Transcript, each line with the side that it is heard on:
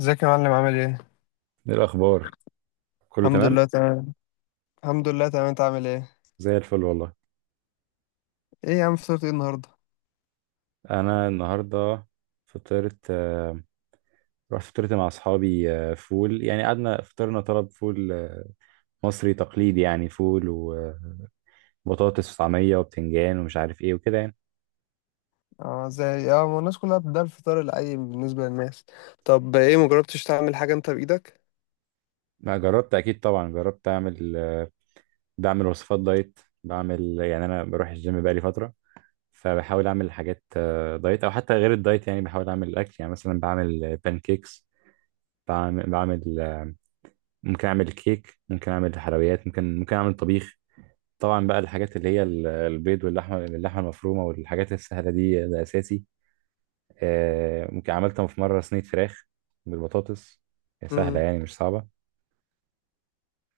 left: ازيك يا معلم عامل ايه؟
right: ايه الاخبار؟ كله
left: الحمد
right: تمام.
left: لله تمام. الحمد لله تمام، انت عامل ايه؟
right: زي الفل والله.
left: ايه يا عم فطرت ايه النهارده؟
right: انا النهارده فطرت، رحت فطرت مع اصحابي، فول يعني. قعدنا فطرنا، طلب فول، مصري تقليدي، يعني فول وبطاطس وطعميه وبتنجان ومش عارف ايه وكده يعني.
left: اه ازاي؟ اه ما الناس كلها ده الفطار العادي بالنسبة للناس. طب ايه مجربتش تعمل حاجة انت بإيدك؟
right: ما جربت، اكيد طبعا جربت اعمل، بعمل وصفات دايت. بعمل يعني، انا بروح الجيم بقالي فتره، فبحاول اعمل حاجات دايت او حتى غير الدايت يعني. بحاول اعمل الاكل يعني، مثلا بعمل بانكيكس، بعمل، ممكن اعمل كيك، ممكن اعمل حلويات، ممكن اعمل طبيخ. طبعا بقى الحاجات اللي هي البيض واللحمه المفرومه والحاجات السهله دي، ده اساسي. ممكن عملتها في مره، صينيه فراخ بالبطاطس. هي سهله
left: امم،
right: يعني، مش صعبه.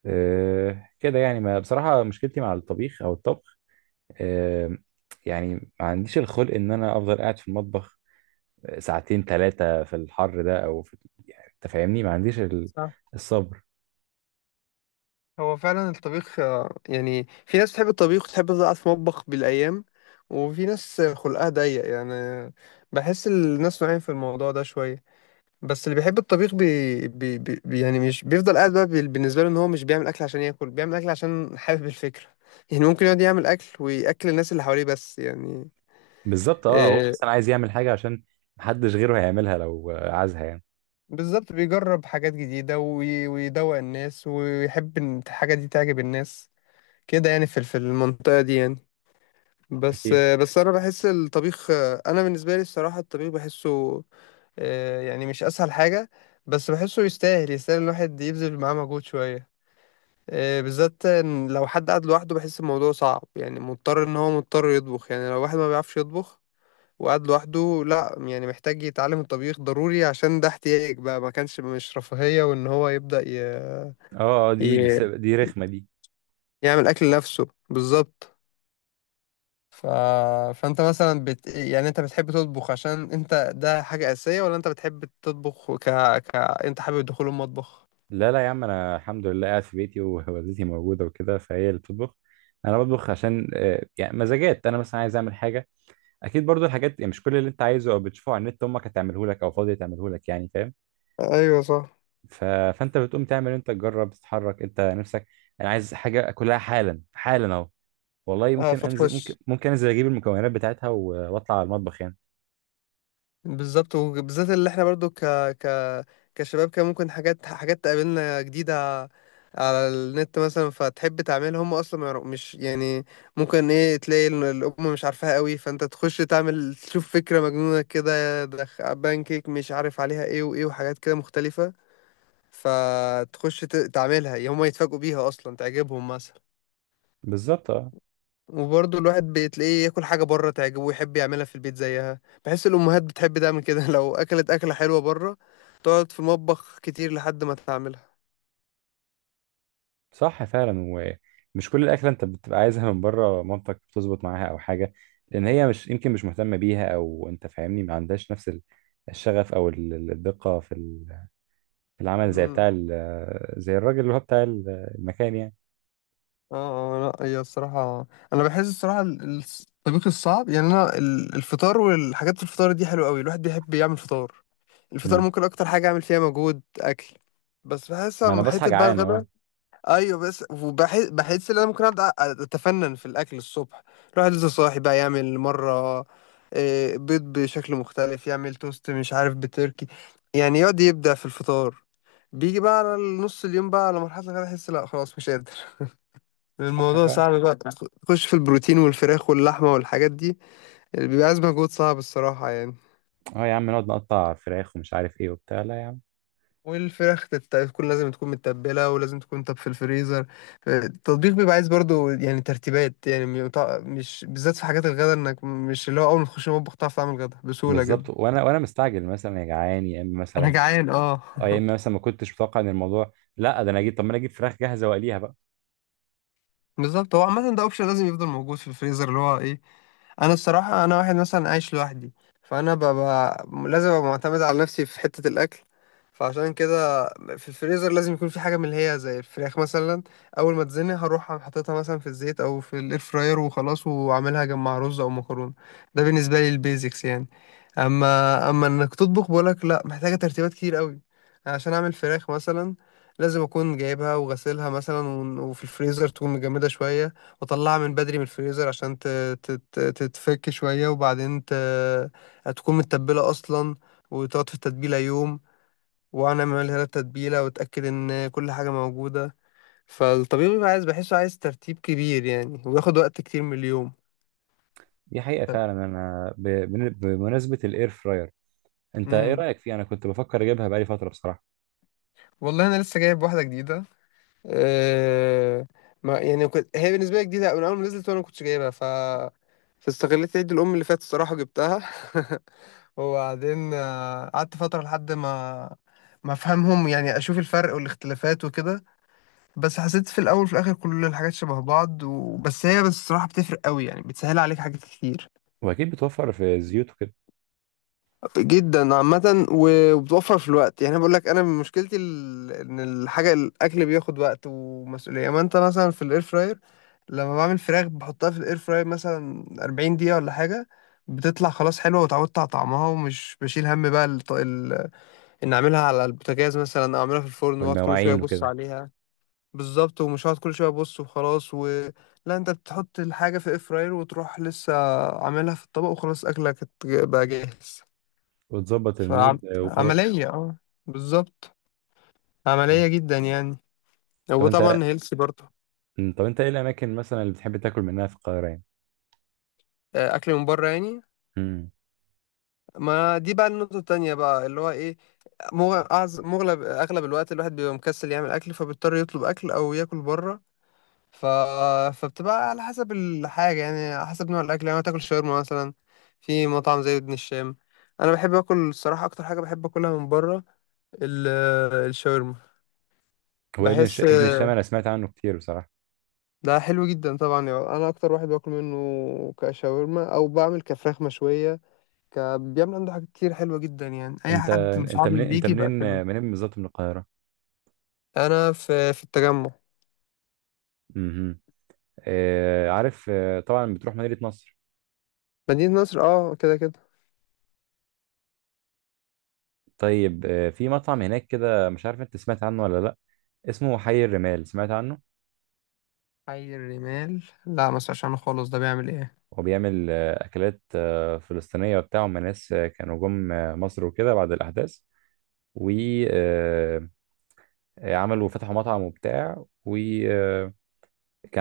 right: كده يعني، ما بصراحه مشكلتي مع الطبيخ او الطبخ. آه، يعني ما عنديش الخلق ان انا افضل قاعد في المطبخ ساعتين ثلاثه في الحر ده او في. أنت فاهمني، ما عنديش
left: صح.
right: الصبر.
left: هو فعلا الطبيخ يعني في ناس تحب الطبيخ وتحب تفضل قاعدة في مطبخ بالأيام، وفي ناس خلقها ضيق يعني. بحس الناس نوعين في الموضوع ده شوية. بس اللي بيحب الطبيخ يعني مش بيفضل قاعد بقى بالنسبة له ان هو مش بيعمل اكل عشان ياكل، بيعمل اكل عشان حابب الفكرة. يعني ممكن يقعد يعمل اكل وياكل الناس اللي حواليه بس يعني.
right: بالظبط اه. هو
left: إيه
right: مثلا عايز يعمل حاجه عشان محدش غيره هيعملها لو عايزها يعني.
left: بالظبط، بيجرب حاجات جديدة ويدوق الناس ويحب ان الحاجة دي تعجب الناس كده يعني، في في المنطقة دي يعني. بس
right: اكيد.
left: بس انا بحس الطبيخ. انا بالنسبة لي الصراحة الطبيخ بحسه يعني مش اسهل حاجة. بس بحسه يستاهل، يستاهل الواحد يبذل معاه مجهود شوية. بالذات إن لو حد قاعد لوحده بحس الموضوع صعب، يعني مضطر ان هو مضطر يطبخ. يعني لو واحد ما بيعرفش يطبخ وقاعد لوحده، لا يعني محتاج يتعلم الطبيخ ضروري، عشان ده احتياج بقى ما كانش مش رفاهية، وان هو يبدأ ي...
right: دي رخمه دي.
left: يعمل اكل لنفسه بالظبط. ف... فانت مثلا يعني انت بتحب تطبخ عشان انت ده حاجة أساسية، ولا انت بتحب تطبخ انت حابب دخول المطبخ؟
right: لا لا يا عم، انا الحمد لله قاعد في بيتي ووالدتي موجوده وكده، فهي اللي بتطبخ. انا بطبخ عشان، يعني مزاجات. انا مثلا عايز اعمل حاجه. اكيد برضو، الحاجات يعني مش كل اللي انت عايزه او بتشوفه على النت امك هتعمله لك او فاضيه تعمله لك، يعني فاهم.
left: ايوه صح.
right: ف... فانت بتقوم تعمل انت، تجرب، تتحرك انت نفسك. انا عايز حاجه اكلها حالا حالا اهو. والله
left: اه
right: ممكن انزل، ممكن
left: فتخش.
right: ممكن انزل اجيب المكونات بتاعتها واطلع على المطبخ يعني.
left: بالظبط، وبالذات اللي احنا برضو ك ك كشباب كان ممكن حاجات، حاجات تقابلنا جديدة على النت مثلا، فتحب تعملها هم اصلا ما يعرف- مش يعني، ممكن ايه تلاقي الام مش عارفاها قوي، فانت تخش تعمل تشوف فكرة مجنونة كده، بانكيك مش عارف عليها ايه وايه، وحاجات كده مختلفة. فتخش تعملها هم يتفاجئوا بيها اصلا تعجبهم مثلا.
right: بالظبط اه.
left: وبرضه الواحد بتلاقيه ياكل حاجة بره تعجبه، ويحب يعملها في البيت زيها. بحس الأمهات بتحب تعمل كده لو أكلت أكلة حلوة بره تقعد في المطبخ كتير لحد ما تعملها.
right: صح فعلا. ومش كل الاكله انت بتبقى عايزها من بره مامتك بتظبط معاها او حاجه، لان هي مش يمكن مش مهتمه بيها، او انت فاهمني، ما عندهاش نفس الشغف، او الدقه في في العمل، زي
left: امم.
right: بتاع زي الراجل اللي هو بتاع المكان يعني.
left: اه لا هي الصراحة، أنا بحس الصراحة الطبيخ الصعب، يعني أنا الفطار والحاجات، الفطار دي حلوة أوي، الواحد بيحب يعمل فطار. الفطار
right: امم.
left: ممكن أكتر حاجة أعمل فيها مجهود أكل. بس بحس
right: ما انا
left: أما
right: بصحى
left: حتة بقى
right: جعان اه.
left: الغدا. ايوه بس، وبحس ان انا ممكن ابدا اتفنن في الاكل الصبح، الواحد لسه صاحي بقى، يعمل مره بيض بشكل مختلف، يعمل توست مش عارف بتركي، يعني يقعد يبدع في الفطار. بيجي بقى على نص اليوم، بقى على مرحله كده احس لا خلاص مش قادر.
right: صح
left: الموضوع
right: فعلا.
left: صعب بقى. تخش في البروتين والفراخ واللحمه والحاجات دي اللي بيبقى عايز مجهود صعب الصراحه يعني.
right: اه يا عم، نقعد نقطع فراخ ومش عارف ايه وبتاع، لا يا عم.
left: والفراخ تكون لازم تكون متبلة، ولازم تكون طب في الفريزر. التطبيق بيبقى عايز برضو يعني ترتيبات يعني، مش بالذات في حاجات الغدا، انك مش اللي هو اول ما تخش المطبخ تعرف تعمل غدا بسهولة جدا.
right: بالظبط. وانا مستعجل مثلا، يا جعان يا اما
left: انا
right: مثلا.
left: جعان اه.
right: اه، يا اما مثلا ما كنتش متوقع ان الموضوع، لا ده انا اجيب، طب ما انا اجيب فراخ جاهزه واقليها بقى.
left: بالظبط، هو عامة ده اوبشن لازم يفضل موجود في الفريزر اللي هو ايه. انا الصراحة انا واحد مثلا عايش لوحدي، فانا ببقى لازم ابقى معتمد على نفسي في حتة الاكل. فعشان كده في الفريزر لازم يكون في حاجة من اللي هي زي الفراخ مثلا. اول ما تزني هروح أقوم حاططها مثلا في الزيت او في الاير فراير وخلاص، واعملها جنب رز او مكرونة. ده بالنسبة لي البيزكس يعني. اما انك تطبخ بقولك لا، محتاجة ترتيبات كتير قوي. عشان اعمل فراخ مثلا، لازم اكون جايبها وغسلها مثلا وفي الفريزر تكون مجمدة شوية، واطلعها من بدري من الفريزر عشان تتفك شوية، وبعدين تكون متبلة اصلا، وتقعد في التتبيلة يوم، وانا اعملها لها التتبيلة واتاكد ان كل حاجة موجودة. فالطبيب بيبقى عايز، بحسه عايز ترتيب كبير يعني، وياخد وقت كتير من اليوم.
right: دي حقيقة فعلا. أنا بمناسبة الإير فراير، أنت إيه
left: امم.
right: رأيك فيه؟ أنا كنت بفكر أجيبها بقالي فترة بصراحة.
left: والله انا لسه جايب واحدة جديدة آه، ما يعني كنت، هي بالنسبة لي جديدة من أول ما نزلت وأنا ما كنتش جايبها. فاستغليت عيد الأم اللي فات الصراحة جبتها. وبعدين قعدت فترة لحد ما ما أفهمهم يعني، أشوف الفرق والاختلافات وكده. بس حسيت في الأول وفي الآخر كل الحاجات شبه بعض، وبس هي بس الصراحة بتفرق قوي يعني، بتسهل عليك حاجات كتير
right: وأكيد بتوفر في الزيوت وكده
left: جدا عامة. وبتوفر في الوقت يعني. أنا بقول لك، انا بقولك أنا مشكلتي ان الحاجة الاكل بياخد وقت ومسؤولية، اما انت مثلا في الاير فراير لما بعمل فراخ بحطها في الاير فراير مثلا 40 دقيقة ولا حاجة، بتطلع خلاص حلوة، وتعودت على طعمها، ومش بشيل هم بقى ان اعملها على البوتاجاز مثلا او اعملها في الفرن واقعد كل شوية
right: والمواعين
left: ابص
right: وكده،
left: عليها. بالظبط، ومش هقعد كل شوية ابص وخلاص لا، انت بتحط الحاجة في الاير فراير وتروح، لسه عاملها في الطبق وخلاص اكلك بقى جاهز.
right: وتظبط المود، وخلاص.
left: فعملية اه، بالظبط،
right: مم.
left: عملية جدا يعني.
right: طب أنت
left: وطبعا هيلثي برضه.
right: طب أنت إيه الأماكن مثلا اللي بتحب تاكل منها في القاهرة يعني؟
left: أكل من بره يعني،
right: مم.
left: ما دي بقى النقطة التانية بقى اللي هو إيه. مغ- أعز- مغلب أغلب الوقت الواحد بيبقى مكسل يعمل أكل، فبيضطر يطلب أكل أو ياكل بره. ف... فبتبقى على حسب الحاجة يعني، على حسب نوع الأكل يعني. تاكل شاورما مثلا في مطعم زي ابن الشام. أنا بحب آكل الصراحة، أكتر حاجة بحب آكلها من بره ال- الشاورما.
right: هو
left: بحس
right: ابن الشام، أنا سمعت عنه كتير بصراحة.
left: ده حلو جدا طبعا يعني، انا اكتر واحد باكل منه كشاورما او بعمل كفراخ مشويه بيعمل عنده حاجات كتير حلوه جدا يعني، اي
right: أنت
left: حد مش
right: أنت
left: عارف
right: منين أنت
left: بيجي
right: منين آه،
left: باكله.
right: منين بالظبط من القاهرة؟
left: انا في في التجمع.
right: مم. عارف، طبعا بتروح مدينة نصر.
left: مدينه نصر اه، كده كده.
right: طيب، في مطعم هناك كده، مش عارف أنت سمعت عنه ولا لأ. اسمه حي الرمال، سمعت عنه؟
left: حي الرمال لا ما اسمعش عنه خالص، ده بيعمل ايه؟
right: وبيعمل أكلات فلسطينية وبتاع. هم ناس كانوا جم مصر وكده بعد الأحداث. وعملوا، فتحوا مطعم وبتاع، وكان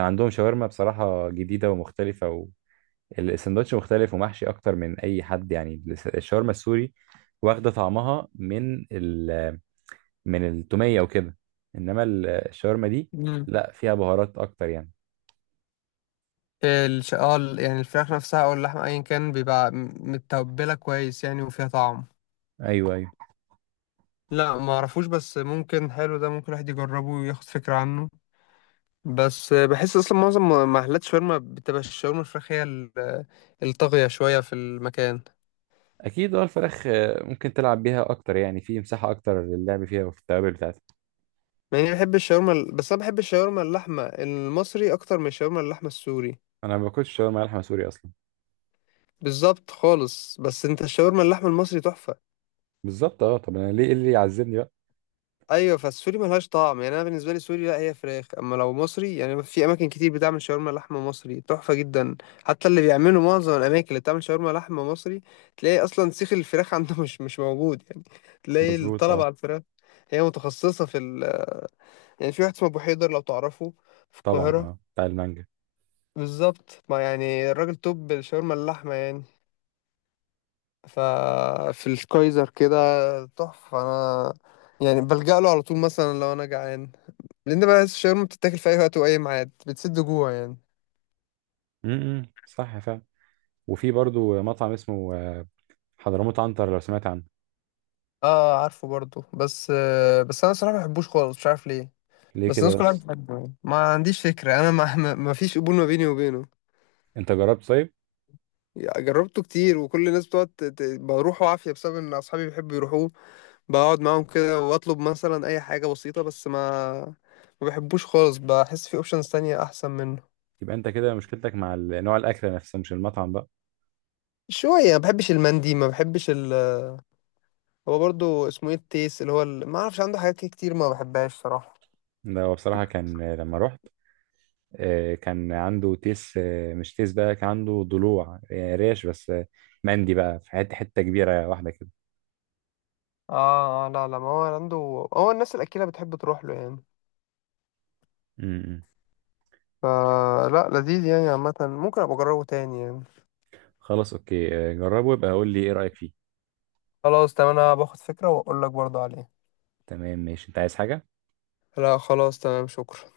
right: عندهم شاورما بصراحة جديدة ومختلفة، والسندوتش مختلف ومحشي أكتر من أي حد. يعني الشاورما السوري واخدة طعمها من ال من التومية وكده. إنما الشاورما دي،
left: امم.
right: لا، فيها بهارات أكتر يعني.
left: اه يعني الفراخ نفسها او اللحمه ايا كان بيبقى متبله كويس يعني، وفيها طعم.
right: أيوه أيوه.
left: لا ما اعرفوش، بس ممكن حلو، ده ممكن الواحد يجربه وياخد فكره عنه. بس بحس اصلا معظم محلات شاورما بتبقى الشاورما الفراخ هي الطاغية شوية في المكان.
right: اكيد اه، الفراخ ممكن تلعب بيها اكتر يعني، في مساحه اكتر للعب فيها وفي التوابل بتاعتها.
left: مع اني بحب الشاورما بس انا بحب الشاورما اللحمة المصري اكتر من الشاورما اللحمة السوري.
right: انا ما باكلش شاورما لحمه سوري اصلا.
left: بالظبط خالص، بس انت الشاورما اللحمة المصري تحفة.
right: بالظبط اه. طب انا ليه، إيه اللي يعذبني بقى.
left: ايوه، فالسوري ملهاش طعم يعني، انا بالنسبه لي سوري لا هي فراخ، اما لو مصري يعني في اماكن كتير بتعمل شاورما لحمه مصري تحفه جدا. حتى اللي بيعملوا معظم الاماكن اللي بتعمل شاورما لحمه مصري تلاقي اصلا سيخ الفراخ عنده مش موجود يعني، تلاقي
right: مظبوط
left: الطلب
right: اه.
left: على الفراخ، هي متخصصه في يعني في واحد اسمه ابو حيدر لو تعرفه، في
right: طبعا
left: القاهره.
right: اه، بتاع المانجا.
left: بالظبط، ما يعني الراجل توب الشاورما اللحمه يعني. ففي الكايزر كده تحفه. انا يعني بلجأ له على طول مثلا لو انا جعان، لان بقى الشاورما بتتاكل في اي وقت واي ميعاد، بتسد جوع يعني.
right: امم، صح فعلا. وفي برضو مطعم اسمه، حضرموت عنتر، لو سمعت عنه.
left: اه عارفه برضو، بس آه بس انا صراحه ما بحبوش خالص، مش عارف ليه.
right: ليه
left: بس
right: كده
left: الناس كلها
right: بس؟
left: بتحبه يعني، ما عنديش فكره، انا ما فيش قبول ما بيني وبينه.
right: انت جربت طيب.
left: جربته كتير، وكل الناس بتقعد بروحه عافيه، بسبب ان اصحابي بيحبوا يروحوه، بقعد معاهم كده واطلب مثلا اي حاجه بسيطه، بس ما بحبوش خالص، بحس في اوبشنز تانية احسن منه.
right: يبقى انت كده مشكلتك مع نوع الاكل نفسه، مش المطعم بقى.
left: شويه ما بحبش المندي، ما بحبش هو برضو اسمه ايه التيس، اللي هو ما اعرفش عنده حاجات كتير ما بحبهاش صراحه.
right: ده هو بصراحه كان، لما رحت، كان عنده تيس، مش تيس بقى، كان عنده ضلوع، ريش بس، مندي بقى في حتة كبيرة واحدة كده.
left: اه لا لا، ما هو عنده، هو الناس الأكيلة بتحب تروح له يعني.
right: م- م.
left: فلا لذيذ يعني عامة، ممكن أبقى أجربه تاني يعني.
right: خلاص اوكي. جربه يبقى قول لي ايه رأيك فيه.
left: خلاص تمام، أنا باخد فكرة وأقول لك برضه عليه.
right: تمام ماشي. انت عايز حاجة؟
left: لا خلاص تمام، شكرا.